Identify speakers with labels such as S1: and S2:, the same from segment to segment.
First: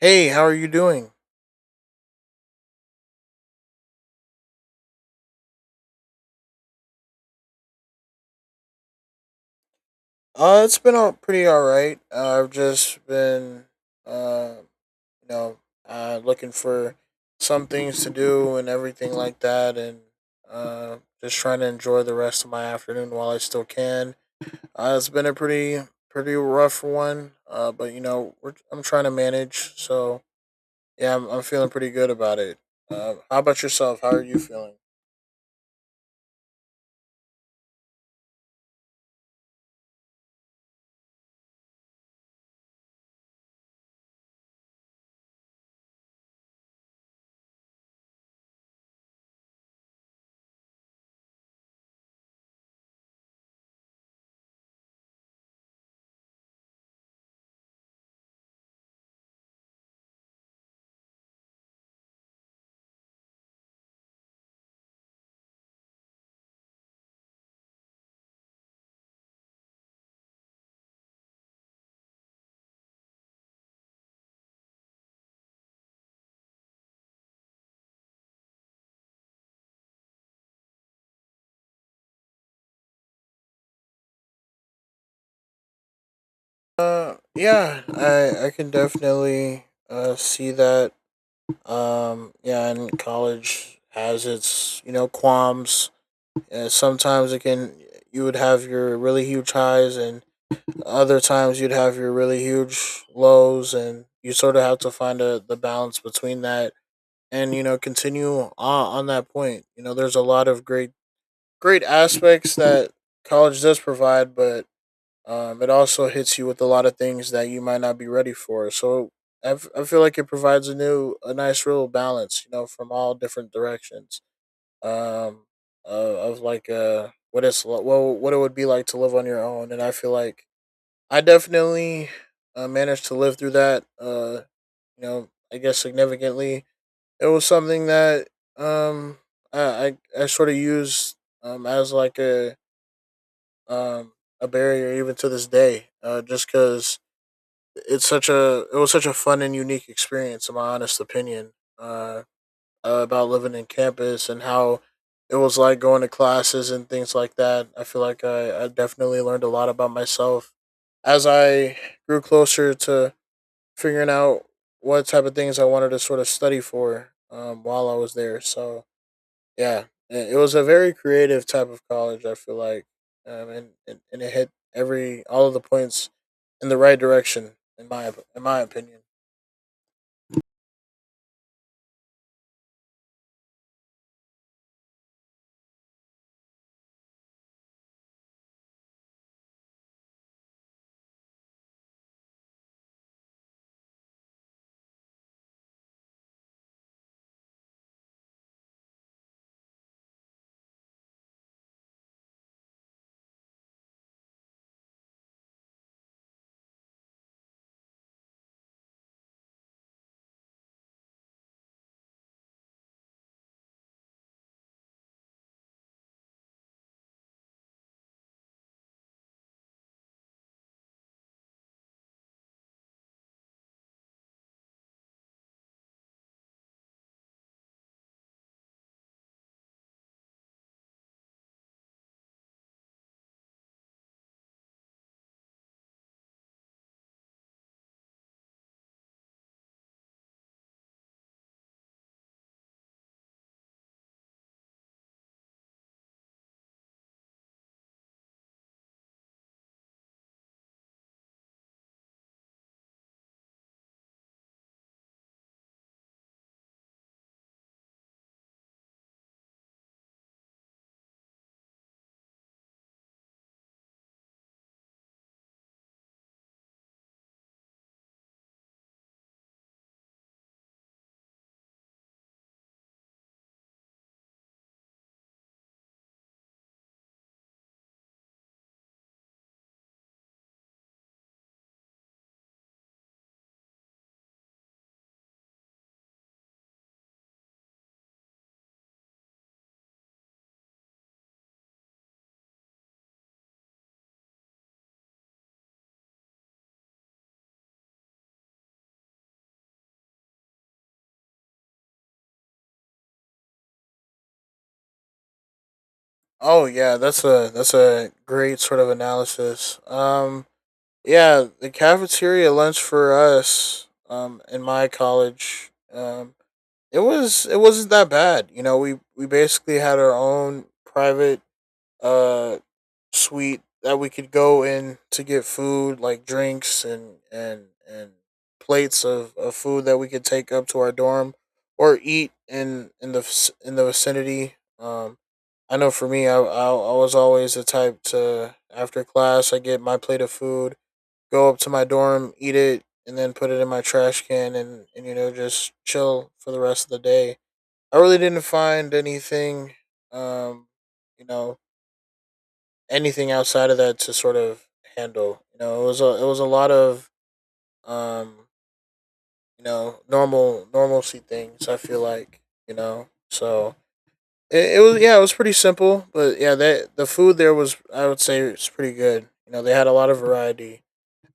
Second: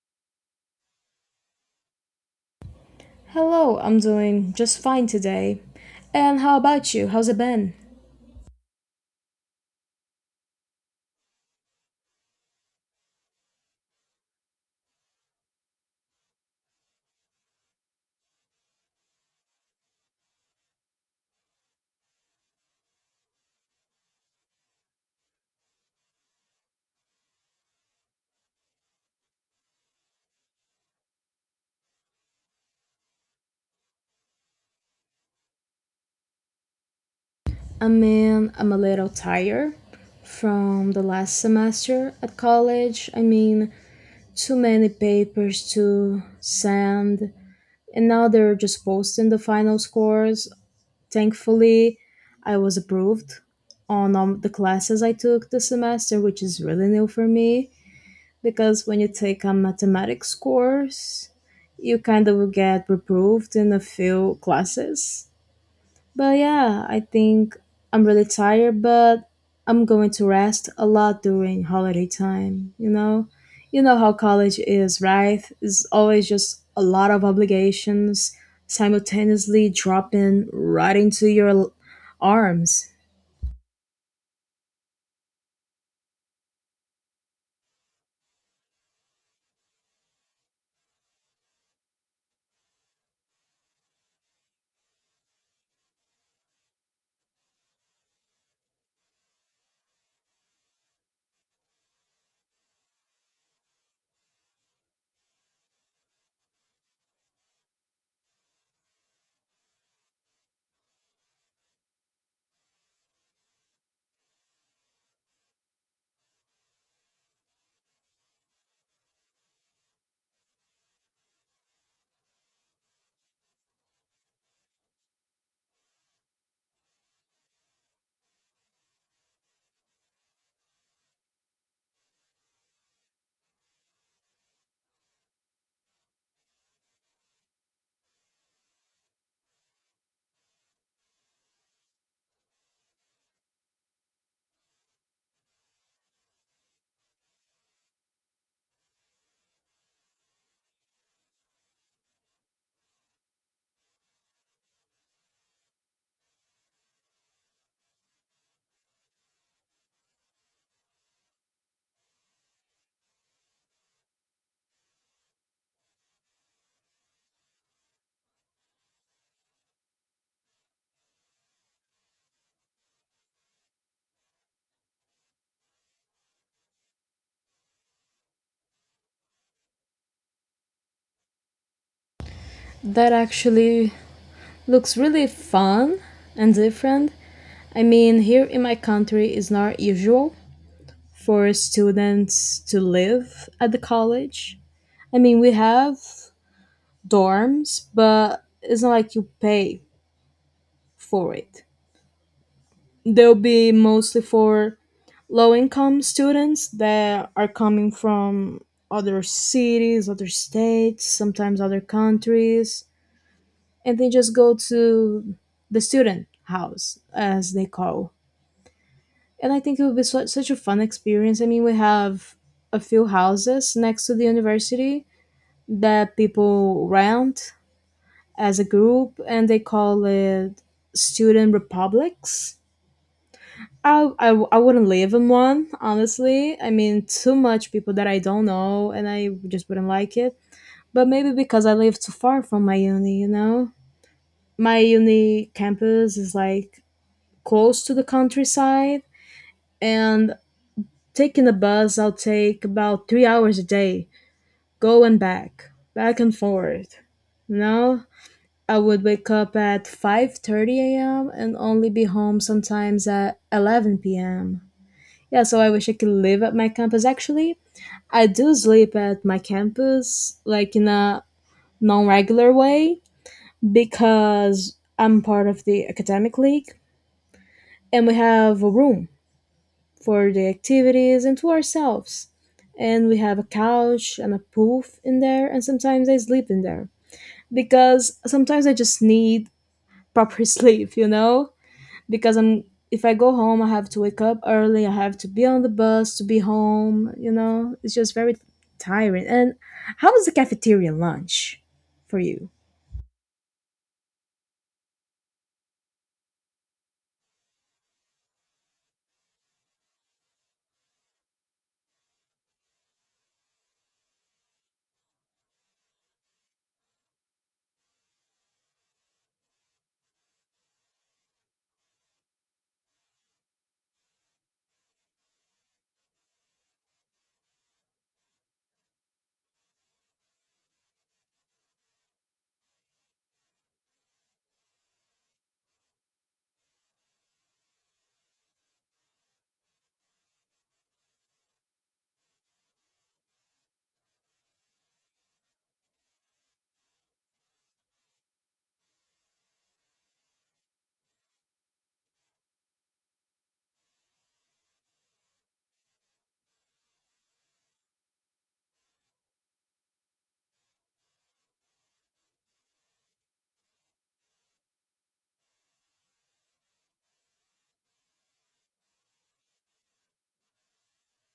S1: Hey, how are you doing?
S2: Hello, I'm doing just fine today. And how about you? How's it been?
S1: It's been all pretty all right. I've just been, uh, you know, looking for some things to do and everything like that, and just trying to enjoy the rest of my afternoon while I still can. It's been a pretty rough one, but you know, I'm trying to manage. So yeah, I'm feeling pretty good about it. How about yourself? How are you feeling?
S2: I mean, I'm a little tired from the last semester at college. I mean, too many papers to send, and now they're just posting the final scores. Thankfully, I was approved on the classes I took this semester, which is really new for me. Because when you take a mathematics course, you kind of will get reproved in a few classes. But yeah, I think I'm really tired, but I'm going to rest a lot during holiday time, you know? You know how college is, right? It's always just a lot of obligations simultaneously dropping right into your arms.
S1: Yeah, I can definitely see that. Yeah, and college has its qualms. And sometimes it can you would have your really huge highs, and other times you'd have your really huge lows, and you sort of have to find the balance between that, and continue on that point. You know, there's a lot of great aspects that college does provide, but it also hits you with a lot of things that you might not be ready for. So I feel like it provides a nice real balance, you know, from all different directions. Um, of like well, what it would be like to live on your own, and I feel like I definitely managed to live through that. You know, I guess significantly, it was something that um I sort of used as like um a barrier even to this day, just because it was such a fun and unique experience in my honest opinion, uh about living in campus and how it was like going to classes and things like that. I feel like I definitely learned a lot about myself as I grew closer to figuring out what type of things I wanted to sort of study for, while I was there. So yeah, it was a very creative type of college, I feel like. And it hit every all of the points in the right direction, in my in my opinion.
S2: That actually looks really fun and different. I mean, here in my country, it's not usual for students to live at the college. I mean, we have dorms, but it's not like you pay for it. They'll be mostly for low income students that are coming from other cities, other states, sometimes other countries, and they just go to the student house, as they call, and I think it would be such a fun experience. I mean, we have a few houses next to the university that people rent as a group, and they call it student republics. I wouldn't live in one, honestly. I mean, too much people that I don't know, and I just wouldn't like it. But maybe because I live too far from my uni, you know? My uni campus is like close to the countryside, and taking the bus, I'll take about 3 hours a day, go and back, back and forth. Now, I would wake up at 5:30 a.m. and only be home sometimes at 11 p.m. Yeah, so I wish I could live at my campus actually. I do sleep at my campus like in a non-regular way because I'm part of the academic league, and we have a room for the activities and to ourselves. And we have a couch and a poof in there, and sometimes I sleep in there because sometimes I just need proper sleep, you know? Because I'm, if I go home, I have to wake up early, I have to be on the bus to be home, you know? It's just very tiring. And how was the cafeteria lunch for you?
S1: Oh yeah, that's a great sort of analysis. Yeah, the cafeteria lunch for us, in my college, it wasn't that bad. You know, we basically had our own private uh suite that we could go in to get food, like drinks and plates of food that we could take up to our dorm or eat in the vicinity. I know for me, I was always the type to, after class, I get my plate of food, go up to my dorm, eat it, and then put it in my trash can, and just chill for the rest of the day. I really didn't find anything, um, you know, anything outside of that to sort of handle. You know, it was a lot of, um, normalcy things. I feel like. So it was, yeah, it was pretty simple, but yeah, that the food there was, I would say, it's pretty good. You know, they had a lot of variety.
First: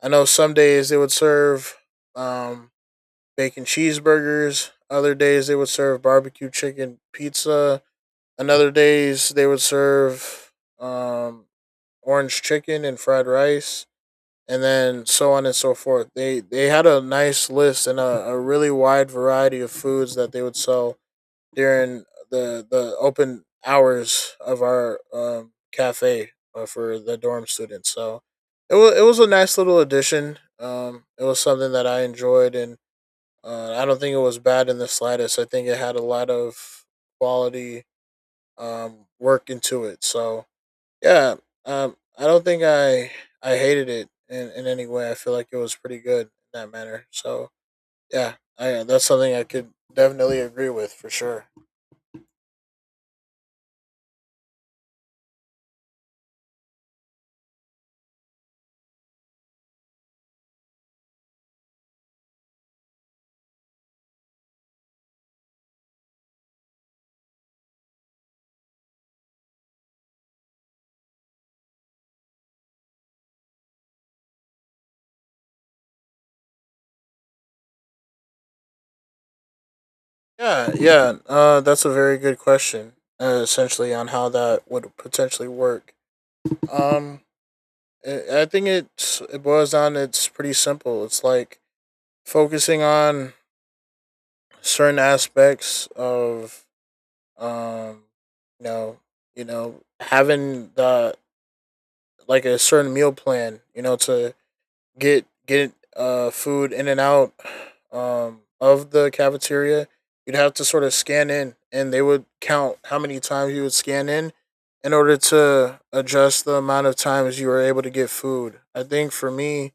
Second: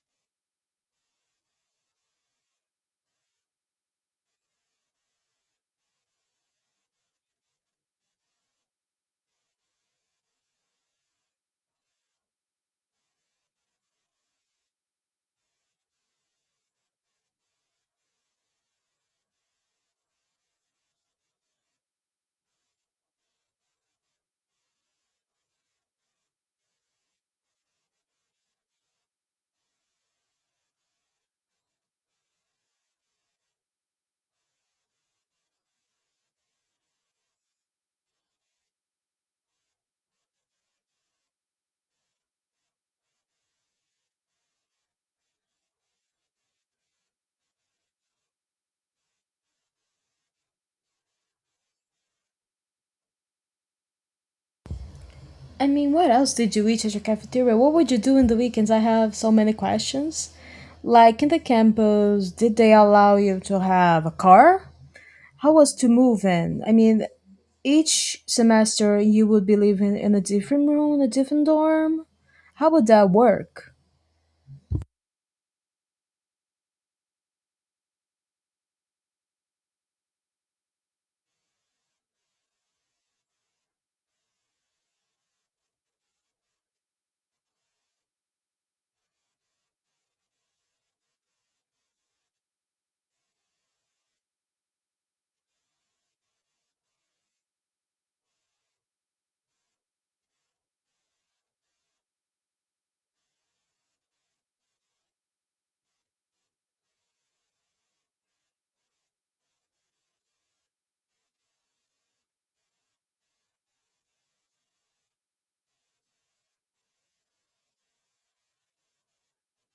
S1: I know some days they would serve, um, bacon cheeseburgers. Other days they would serve barbecue chicken pizza. Another days they would serve, um, orange chicken and fried rice, and then so on and so forth. They had a nice list and a really wide variety of foods that they would sell during the open hours of our, cafe, for the dorm students. So it was a nice little addition. It was something that I enjoyed, and I don't think it was bad in the slightest. I think it had a lot of quality, work into it. So yeah, I don't think I hated it in any way. I feel like it was pretty good in that manner. So yeah, that's something I could definitely agree with for sure.
S2: I mean, what else did you eat at your cafeteria? What would you do in the weekends? I have so many questions. Like in the campus, did they allow you to have a car? How was to move in? I mean, each semester you would be living in a different room, a different dorm. How would that work?
S1: Yeah, yeah, that's a very good question. Essentially, on how that would potentially work. Um, I think it boils down. It's pretty simple. It's like focusing on certain aspects of, um, you know, having the like a certain meal plan, you know, to get food in and out, of the cafeteria. You'd have to sort of scan in, and they would count how many times you would scan in order to adjust the amount of times you were able to get food. I think for me,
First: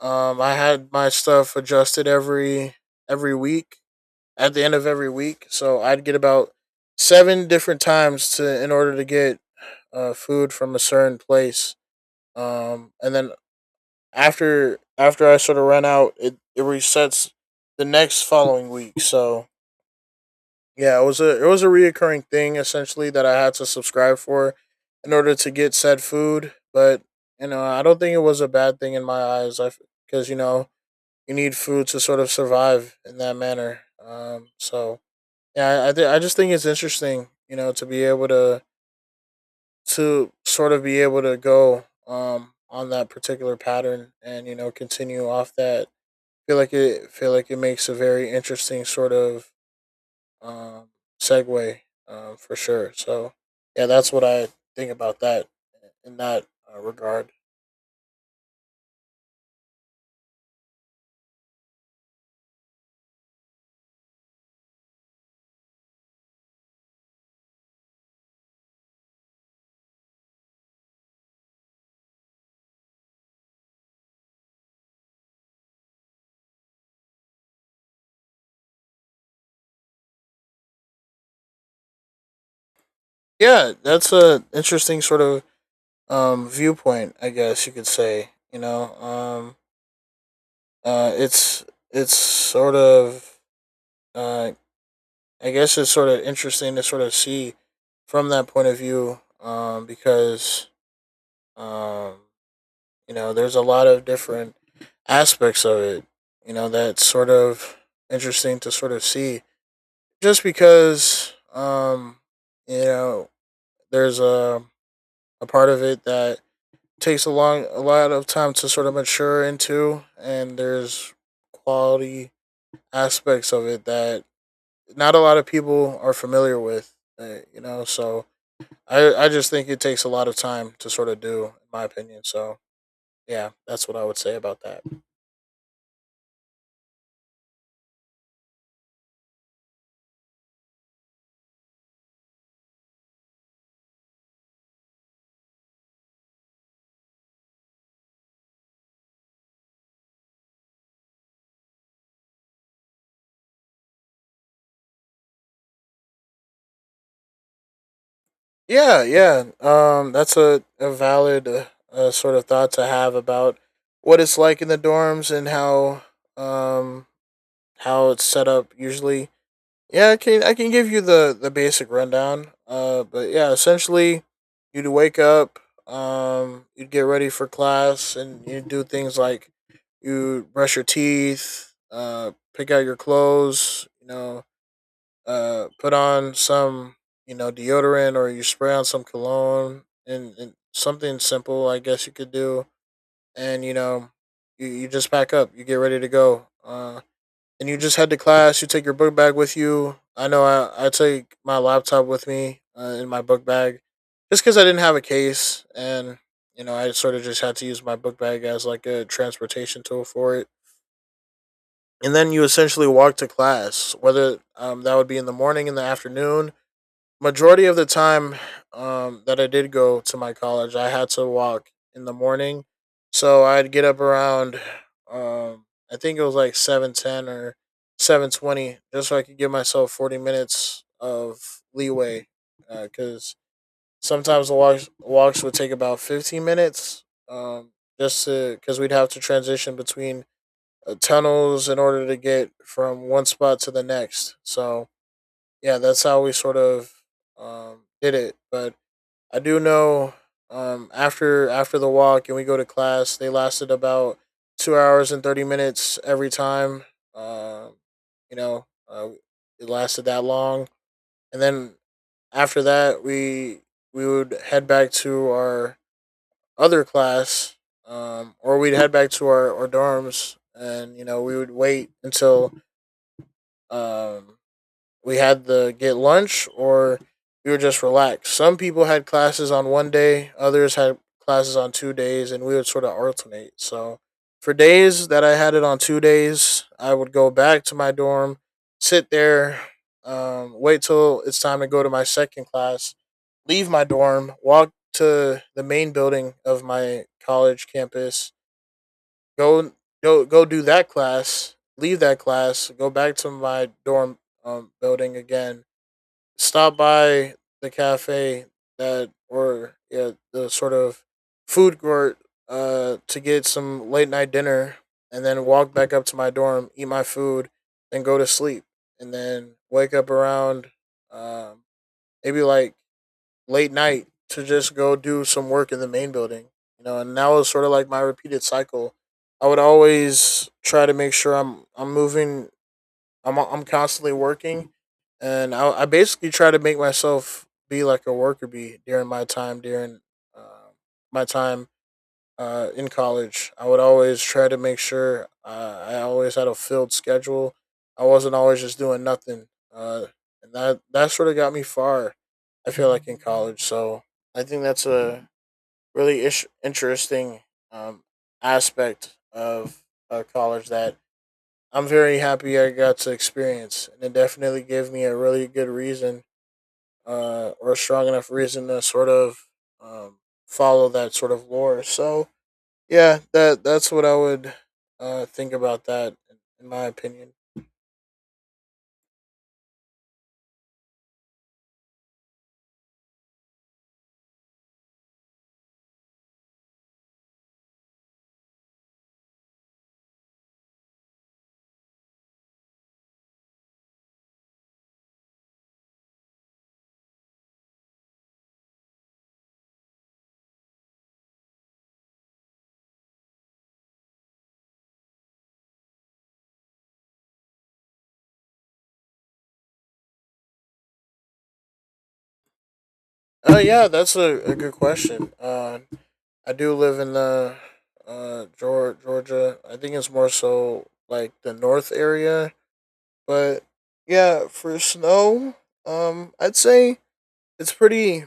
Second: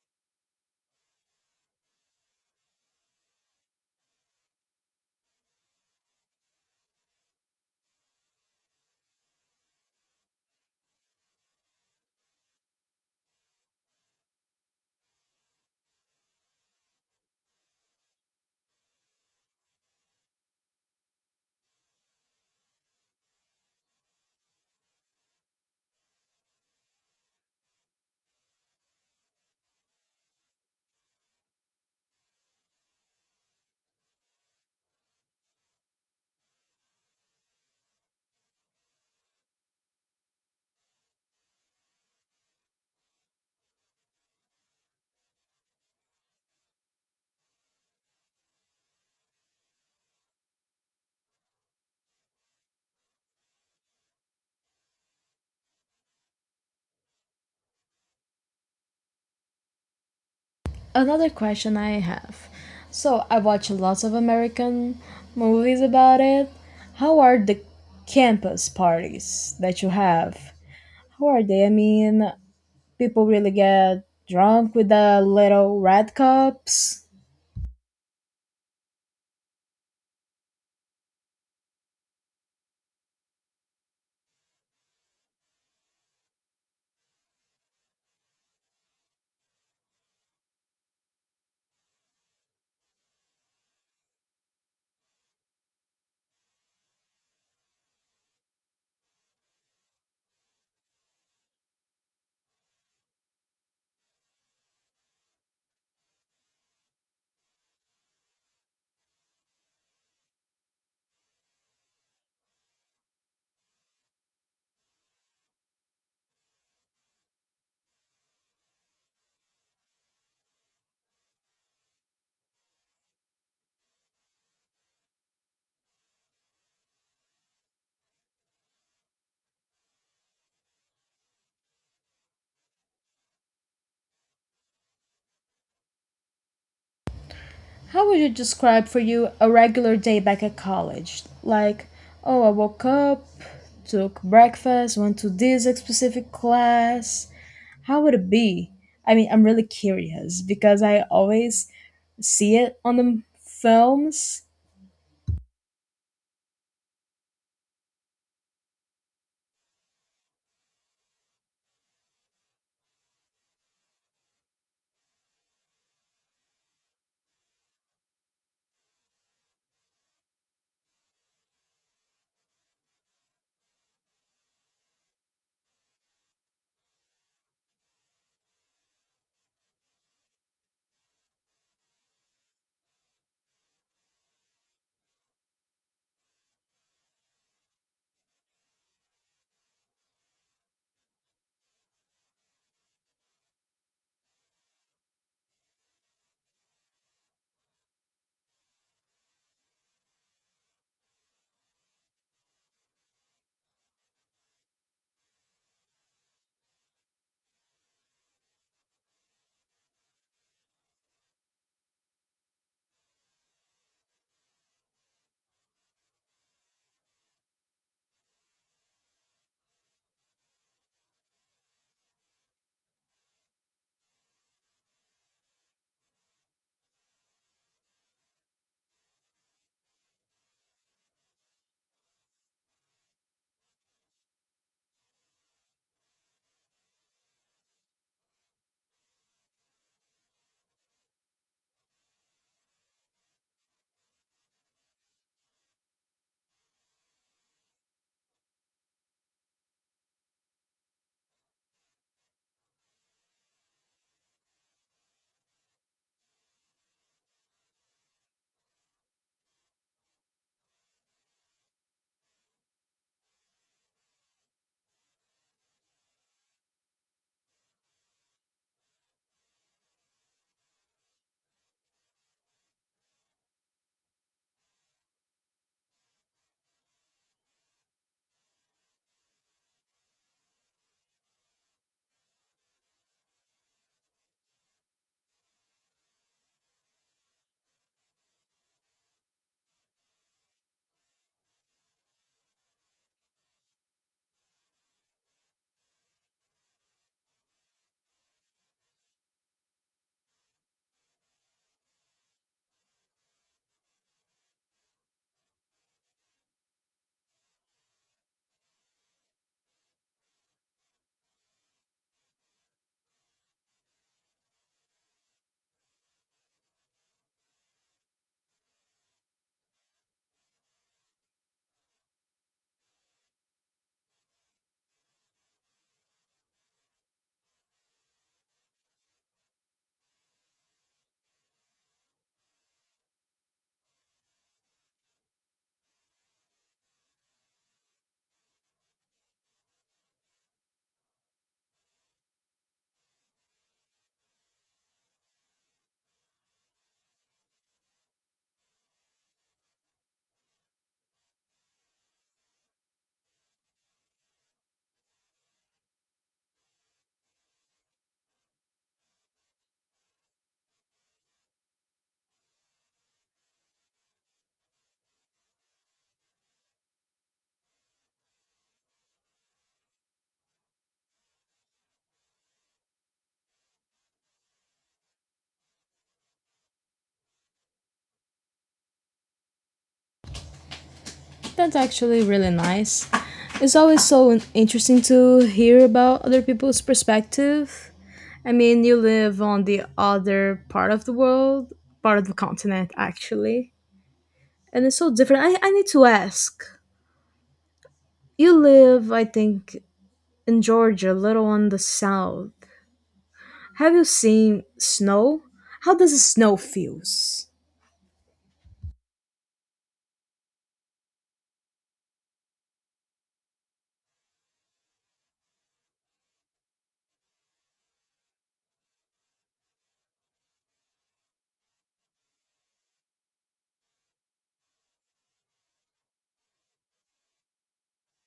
S1: I had my stuff adjusted every week, at the end of every week, so I'd get about seven different times to in order to get, food from a certain place. And then after I sort of ran out, it resets the next following week. So yeah, it was a reoccurring thing, essentially, that I had to subscribe for in order to get said food. But you know, I don't think it was a bad thing in my eyes. I Because you know you need food to sort of survive in that manner. So yeah, I just think it's interesting, you know, to sort of be able to go, on that particular pattern, and continue off that. Feel like it makes a very interesting sort of, um, segue, for sure. So yeah, that's what I think about that in that, regard.
S2: Another question I have. So, I watch lots of American movies about it. How are the campus parties that you have? How are they? I mean, people really get drunk with the little red cups.
S1: Yeah, that's a interesting sort of, viewpoint, I guess you could say. You know, uh, it's it's sort of, uh, I guess it's sort of interesting to sort of see from that point of view, because, um, there's a lot of different aspects of it. You know, that's sort of interesting to sort of see. Just because, you know, there's a part of it that takes a lot of time to sort of mature into, and there's quality aspects of it that not a lot of people are familiar with. So I just think it takes a lot of time to sort of do, in my opinion. So yeah, that's what I would say about that.
S2: How would you describe for you a regular day back at college? Like, oh, I woke up, took breakfast, went to this specific class. How would it be? I mean, I'm really curious because I always see it on the films.
S1: Yeah, yeah. That's a valid, sort of thought to have about what it's like in the dorms, and um how it's set up usually. Yeah, I can give you the basic rundown. But yeah, essentially, you'd wake up, you'd get ready for class, and you would do things like you brush your teeth, pick out your clothes, you know, put on some, deodorant, or you spray on some cologne, and something simple, I guess you could do. And you just pack up, you get ready to go, and you just head to class. You take your book bag with you. I know I take my laptop with me, in my book bag, just because I didn't have a case, and you know I sort of just had to use my book bag as like a transportation tool for it. And then you essentially walk to class, whether, that would be in the morning in the afternoon. Majority of the time, that I did go to my college, I had to walk in the morning. So I'd get up around, um, I think it was like 7:10 or 7:20, just so I could give myself 40 minutes of leeway, because, sometimes the walks would take about 15 minutes, um, just to because we'd have to transition between, tunnels, in order to get from one spot to the next. So yeah, that's how we sort of, did it. But I do know, after the walk and we go to class, they lasted about 2 hours and 30 minutes every time. Um, you know, it lasted that long, and then after that, we would head back to our other class, or we'd head back to our dorms, and you know we would wait until, um, we had to get lunch or we were just relaxed. Some people had classes on one day, others had classes on 2 days, and we would sort of alternate. So for days that I had it on 2 days, I would go back to my dorm, sit there, wait till it's time to go to my second class, leave my dorm, walk to the main building of my college campus, go go do that class, leave that class, go back to my dorm building again, stop by the cafe that or yeah the sort of food court to get some late night dinner, and then walk back up to my dorm, eat my food, then go to sleep, and then wake up around um maybe like late night to just go do some work in the main building. You know, and that was sort of like my repeated cycle. I would always try to make sure I'm moving, I'm constantly working, and I basically try to make myself be like a worker bee during uh, my time in college. I would always try to make sure I always had a filled schedule. I wasn't always just doing nothing, uh, and that sort of got me far, I feel like in college. So I think that's a really interesting um, aspect of college that I'm very happy I got to experience, and it definitely gave me a really good reason, or a strong enough reason to sort of um, follow that sort of lore. So yeah, that's what I would think about that, in my opinion.
S2: That's actually really nice. It's always so interesting to hear about other people's perspective. I mean, you live on the other part of the world, part of the continent, actually. And it's so different. I need to ask. You live, I think, in Georgia, a little on the south. Have you seen snow? How does the snow feels?
S1: Yeah, that's a good question. I do live in the Georgia. I think it's more so like the north area, but yeah, for snow, I'd say it's pretty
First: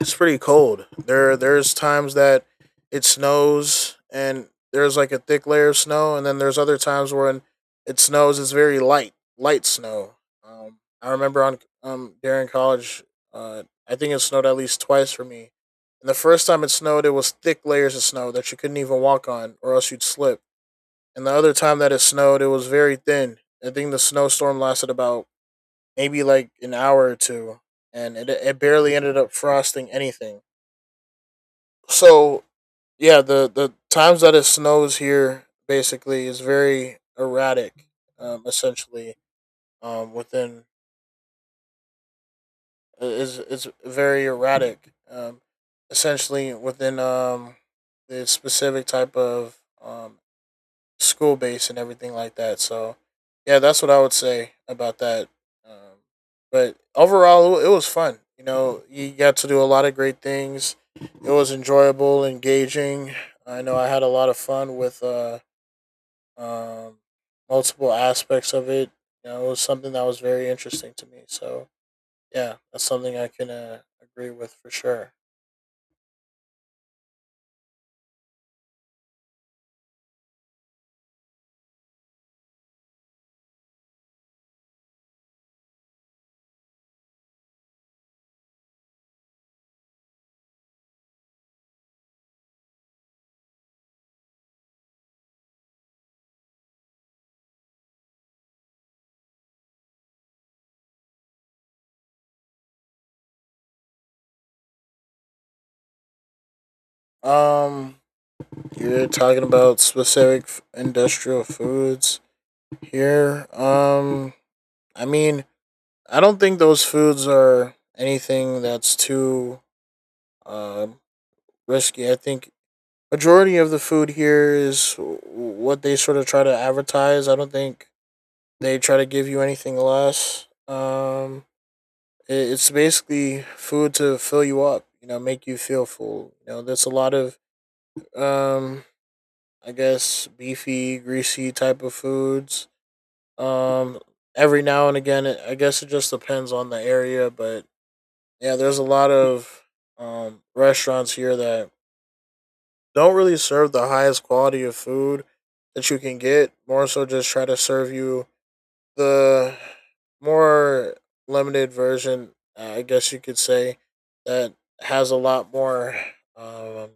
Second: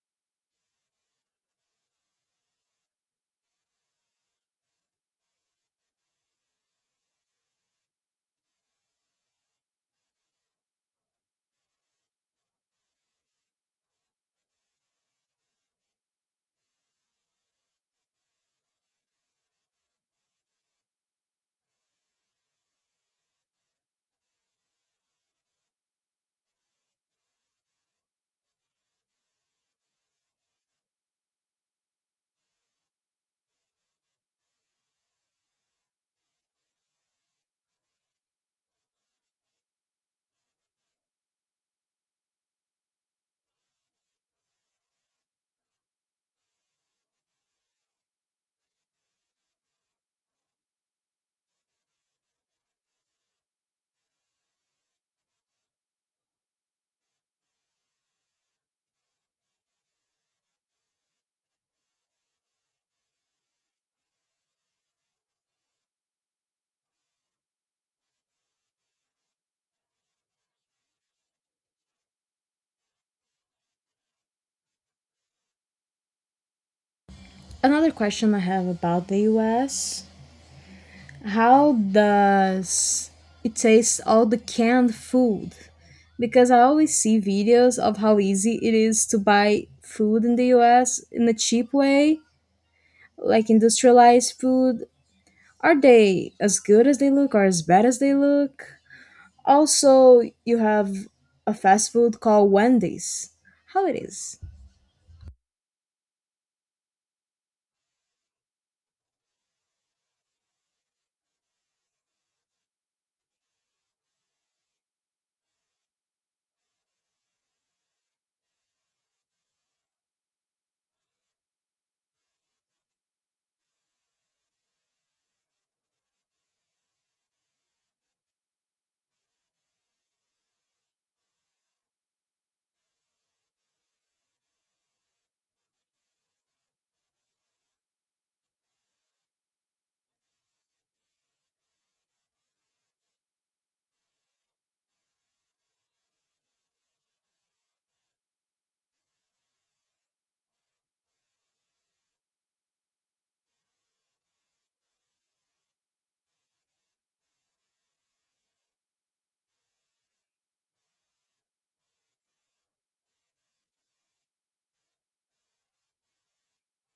S1: it's pretty cold. There's times that it snows and there's like a thick layer of snow, and then there's other times when it snows. It's very light, light snow. I remember on during college, I think it snowed at least twice for me. And the first time it snowed, it was thick layers of snow that you couldn't even walk on, or else you'd slip. And the other time that it snowed, it was very thin. I think the snowstorm lasted about maybe like an hour or two, and it barely ended up frosting anything. So yeah, the times that it snows here basically is very erratic. Essentially, within is very erratic. Essentially within the specific type of um school based and everything like that. So yeah, that's what I would say about that. Um, but overall, it was fun. You know, you got to do a lot of great things. It was enjoyable, engaging. I know I had a lot of fun with um, multiple aspects of it. You know, it was something that was very interesting to me. So yeah, that's something I can agree with for sure.
S2: Another question I have about the US. How does it taste all the canned food? Because I always see videos of how easy it is to buy food in the US in a cheap way, like industrialized food. Are they as good as they look or as bad as they look? Also, you have a fast food called Wendy's. How it is?
S1: Um, you're talking about specific industrial foods here. I mean, I don't think those foods are anything that's too uh, risky. I think majority of the food here is what they sort of try to advertise. I don't think they try to give you anything less. It's basically food to fill you up. You know, make you feel full. You know, there's a lot of um, I guess beefy, greasy type of foods. Um, every now and again, it, I guess it just depends on the area, but yeah, there's a lot of restaurants here that don't really serve the highest quality of food that you can get. More so, just try to serve you the more limited version, I guess you could say, that has a lot more, um,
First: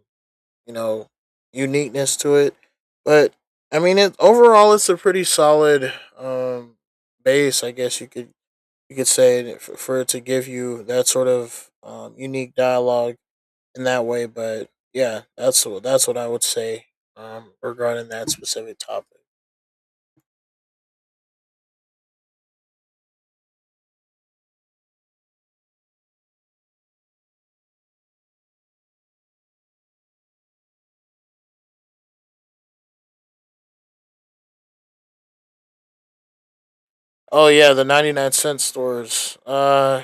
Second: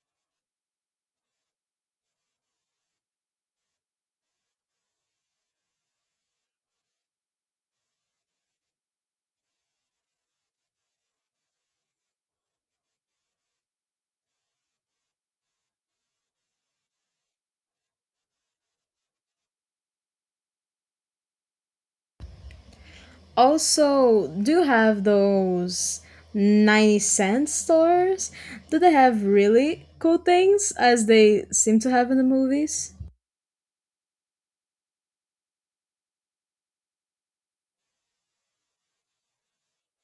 S1: you know, uniqueness to it. But I mean, it overall, it's a pretty solid base, I guess you could say, for it to give you that sort of unique dialogue in that way. But yeah, that's what I would say regarding that specific topic.
S2: Also, do you have those 90 cent stores? Do they have really cool things as they seem to have in the movies?
S1: Oh yeah, the 99-cent stores.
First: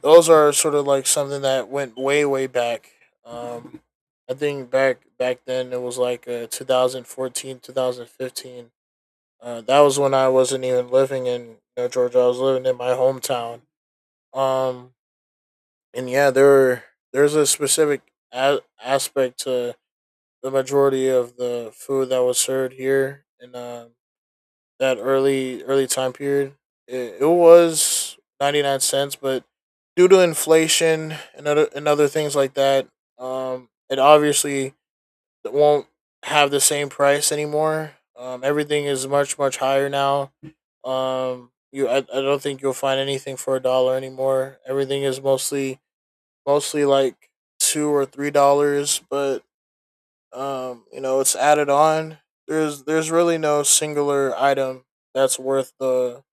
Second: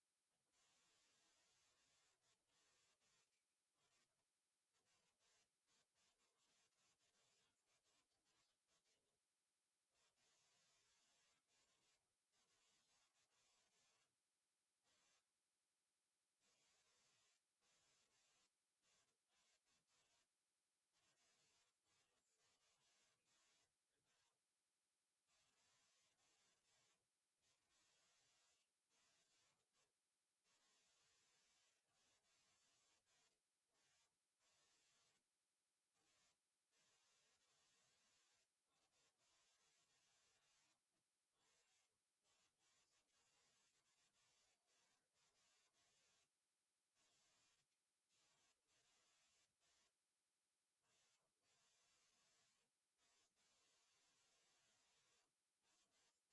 S1: Those are sort of like something that went way back. Um, I think back then it was like 2014. That was when I wasn't even living in, you know, Georgia. I was living in my hometown. Um, and yeah, there's a specific aspect to the majority of the food that was served here in that early time period. It was 99 cents, but due to inflation and other things like that, it obviously won't have the same price anymore. Everything is much higher now. I don't think you'll find anything for a dollar anymore. Everything is mostly like $2 or $3, but you know, it's added on. There's really no singular item that's worth the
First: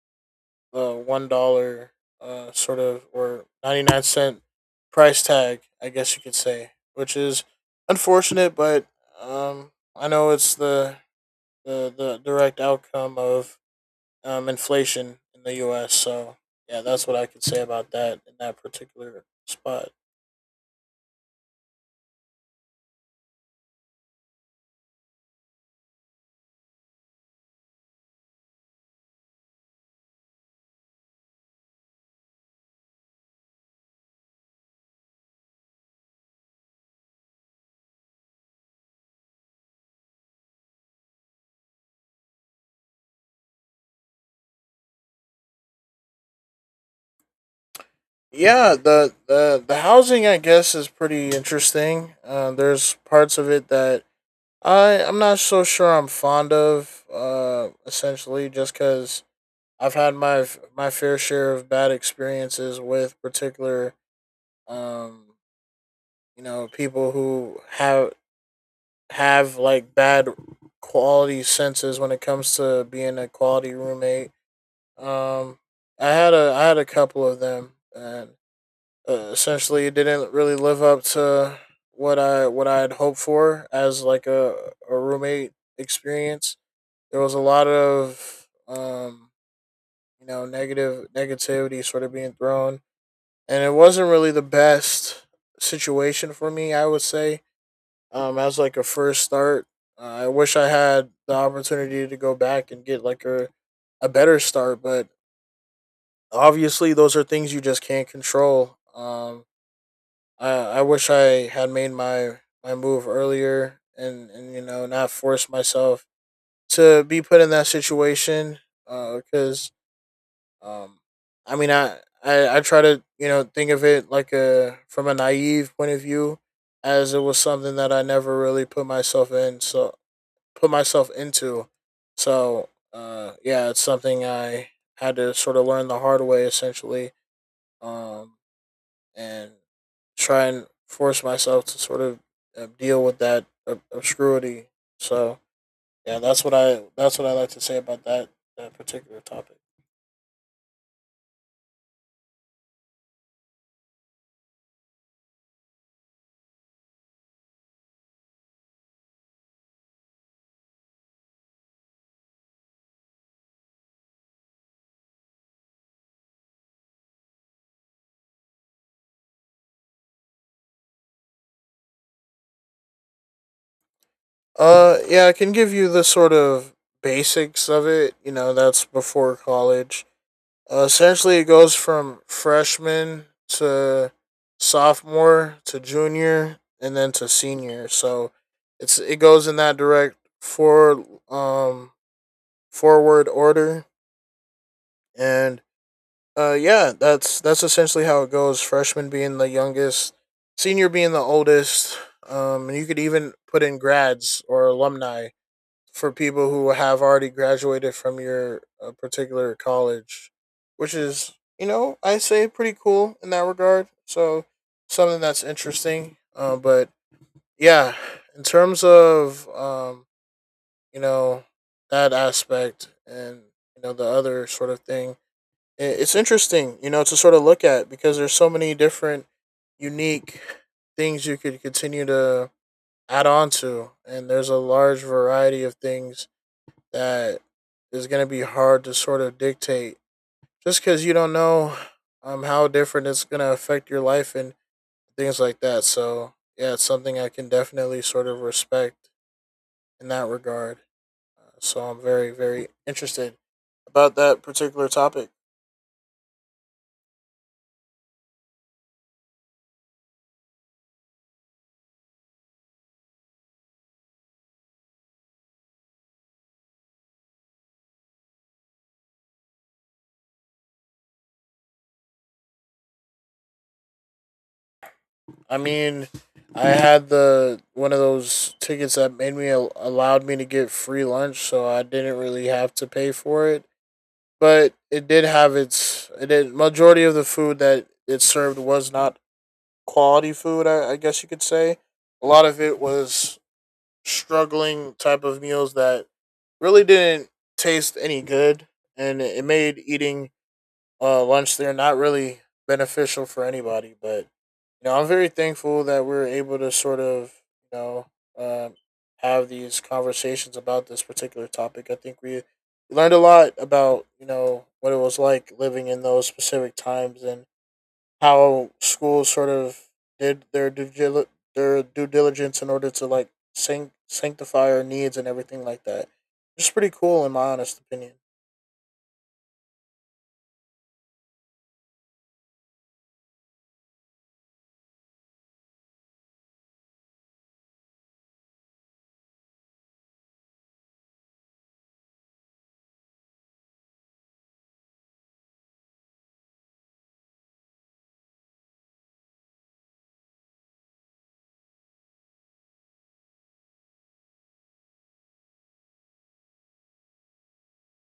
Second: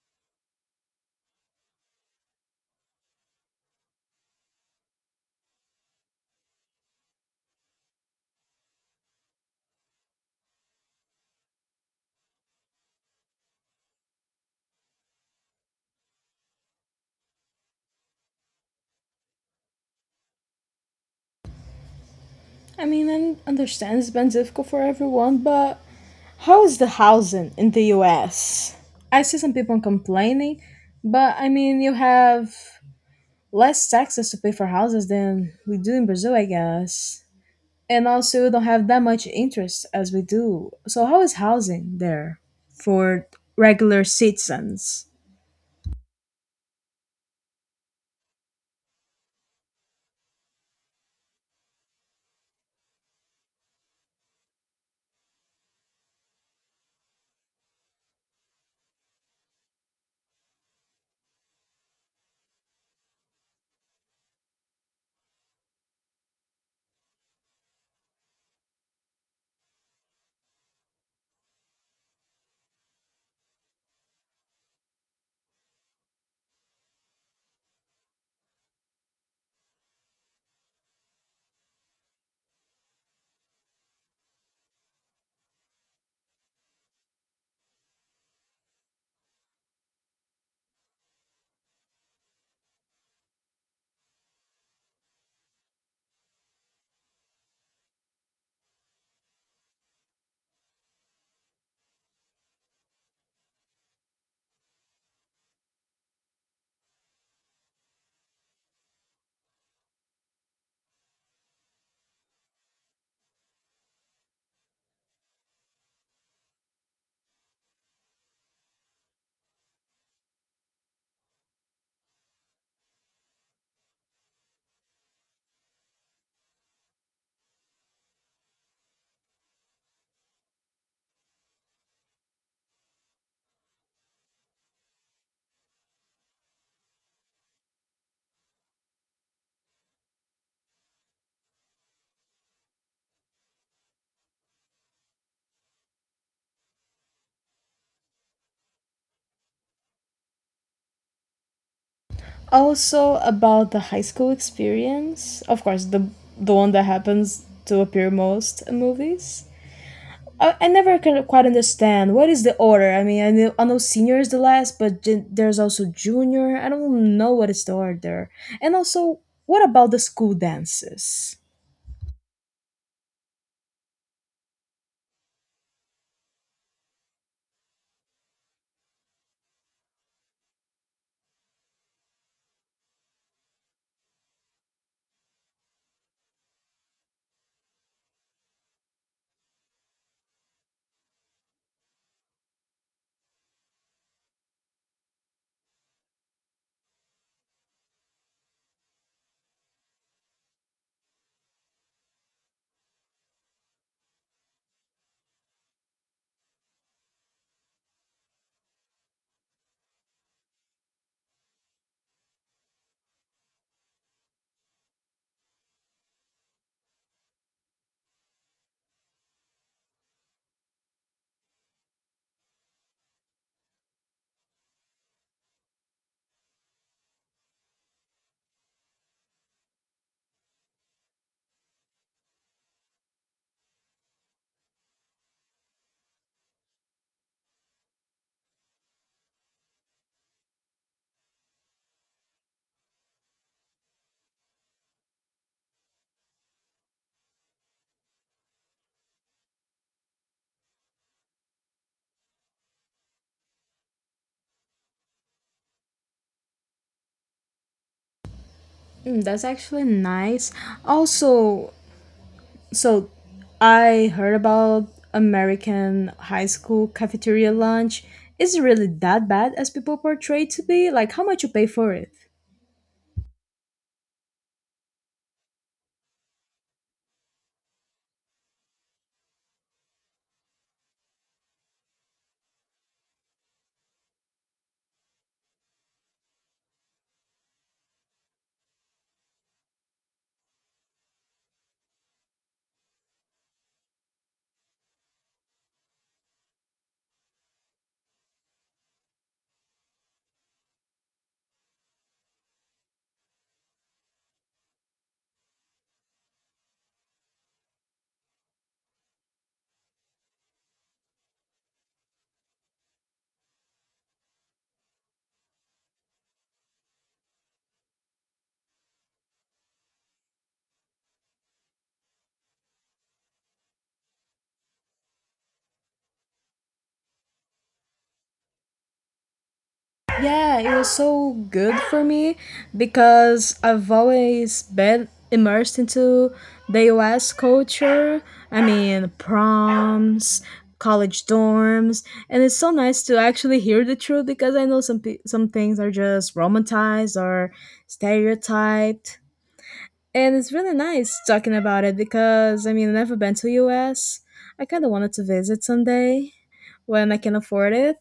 S1: the $1 sort of or 99-cent price tag, I guess you could say, which is unfortunate, but um, I know it's the direct outcome of inflation in the U.S. So yeah, that's what I could say about that in that particular spot.
S2: I mean, I understand it's been difficult for everyone, but how is the housing in the US? I see some people complaining, but I mean, you have less taxes to pay for houses than we do in Brazil, I guess. And also, you don't have that much interest as we do. So, how is housing there for regular citizens?
S1: Yeah, the housing, I guess, is pretty interesting. There's parts of it that I'm not so sure I'm fond of, essentially just because I've had my my fair share of bad experiences with particular um you know, people who have like bad quality senses when it comes to being a quality roommate. um I had a couple of them, and essentially it didn't really live up to what I had hoped for as like a roommate experience. There was a lot of you know, negative negativity sort of being thrown, and it wasn't really the best situation for me, I would say, as like a first start. I wish I had the opportunity to go back and get like a better start, but obviously those are things you just can't control. I wish I had made my move earlier, and you know, not forced myself to be put in that situation. Because um, I mean I try to, you know, think of it like a from a naive point of view, as it was something that I never really put myself in so put myself into. So yeah, it's something I had to sort of learn the hard way essentially. Um, and try and force myself to sort of deal with that obscurity. So yeah, that's what I like to say about that particular topic.
S2: Also, about the high school experience, of course, the one that happens to appear most in movies. I never can quite understand what is the order. I mean, I know senior is the last, but there's also junior. I don't know what is the order. And also, what about the school dances?
S1: Yeah, I can give you the sort of basics of it. You know, that's before college. Essentially, it goes from freshman to sophomore to junior and then to senior. So it goes in that direct for um forward order. And yeah, that's essentially how it goes. Freshman being the youngest, senior being the oldest. And you could even put in grads or alumni for people who have already graduated from your particular college, which is, you know, I say pretty cool in that regard. So something that's interesting. But yeah, in terms of you know, that aspect and you know, the other sort of thing, it's interesting, you know, to sort of look at because there's so many different unique things you could continue to add on to, and there's a large variety of things that is going to be hard to sort of dictate just because you don't know how different it's going to affect your life and things like that. So yeah, it's something I can definitely sort of respect in that regard. So I'm very interested about that particular topic.
S2: Mm, that's actually nice. Also, so I heard about American high school cafeteria lunch. Is it really that bad as people portray to be? Like, how much you pay for it?
S1: I mean, I had the one of those tickets that made me allowed me to get free lunch, so I didn't really have to pay for it. But it did have its. It did, majority of the food that it served was not quality food, I guess you could say. A lot of it was struggling type of meals that really didn't taste any good, and it made eating lunch there not really beneficial for anybody. But you know, I'm very thankful that we are able to sort of, you know, um, have these conversations about this particular topic. I think we learned a lot about, you know, what it was like living in those specific times and how schools sort of did their their due diligence in order to like sanctify our needs and everything like that. It's pretty cool in my honest opinion.
S2: Yeah, it was so good for me because I've always been immersed into the US culture. I mean, proms, college dorms, and it's so nice to actually hear the truth because I know some some things are just romanticized or stereotyped. And it's really nice talking about it because I mean, I've never been to US. I kind of wanted to visit someday when I can afford it,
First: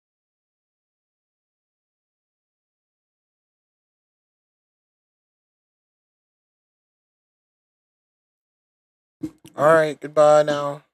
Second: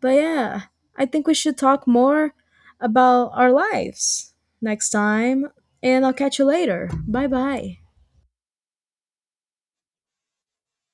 S2: but yeah, I think we should talk more about our lives next time, and I'll catch you later. Bye bye.
S1: All right, goodbye now.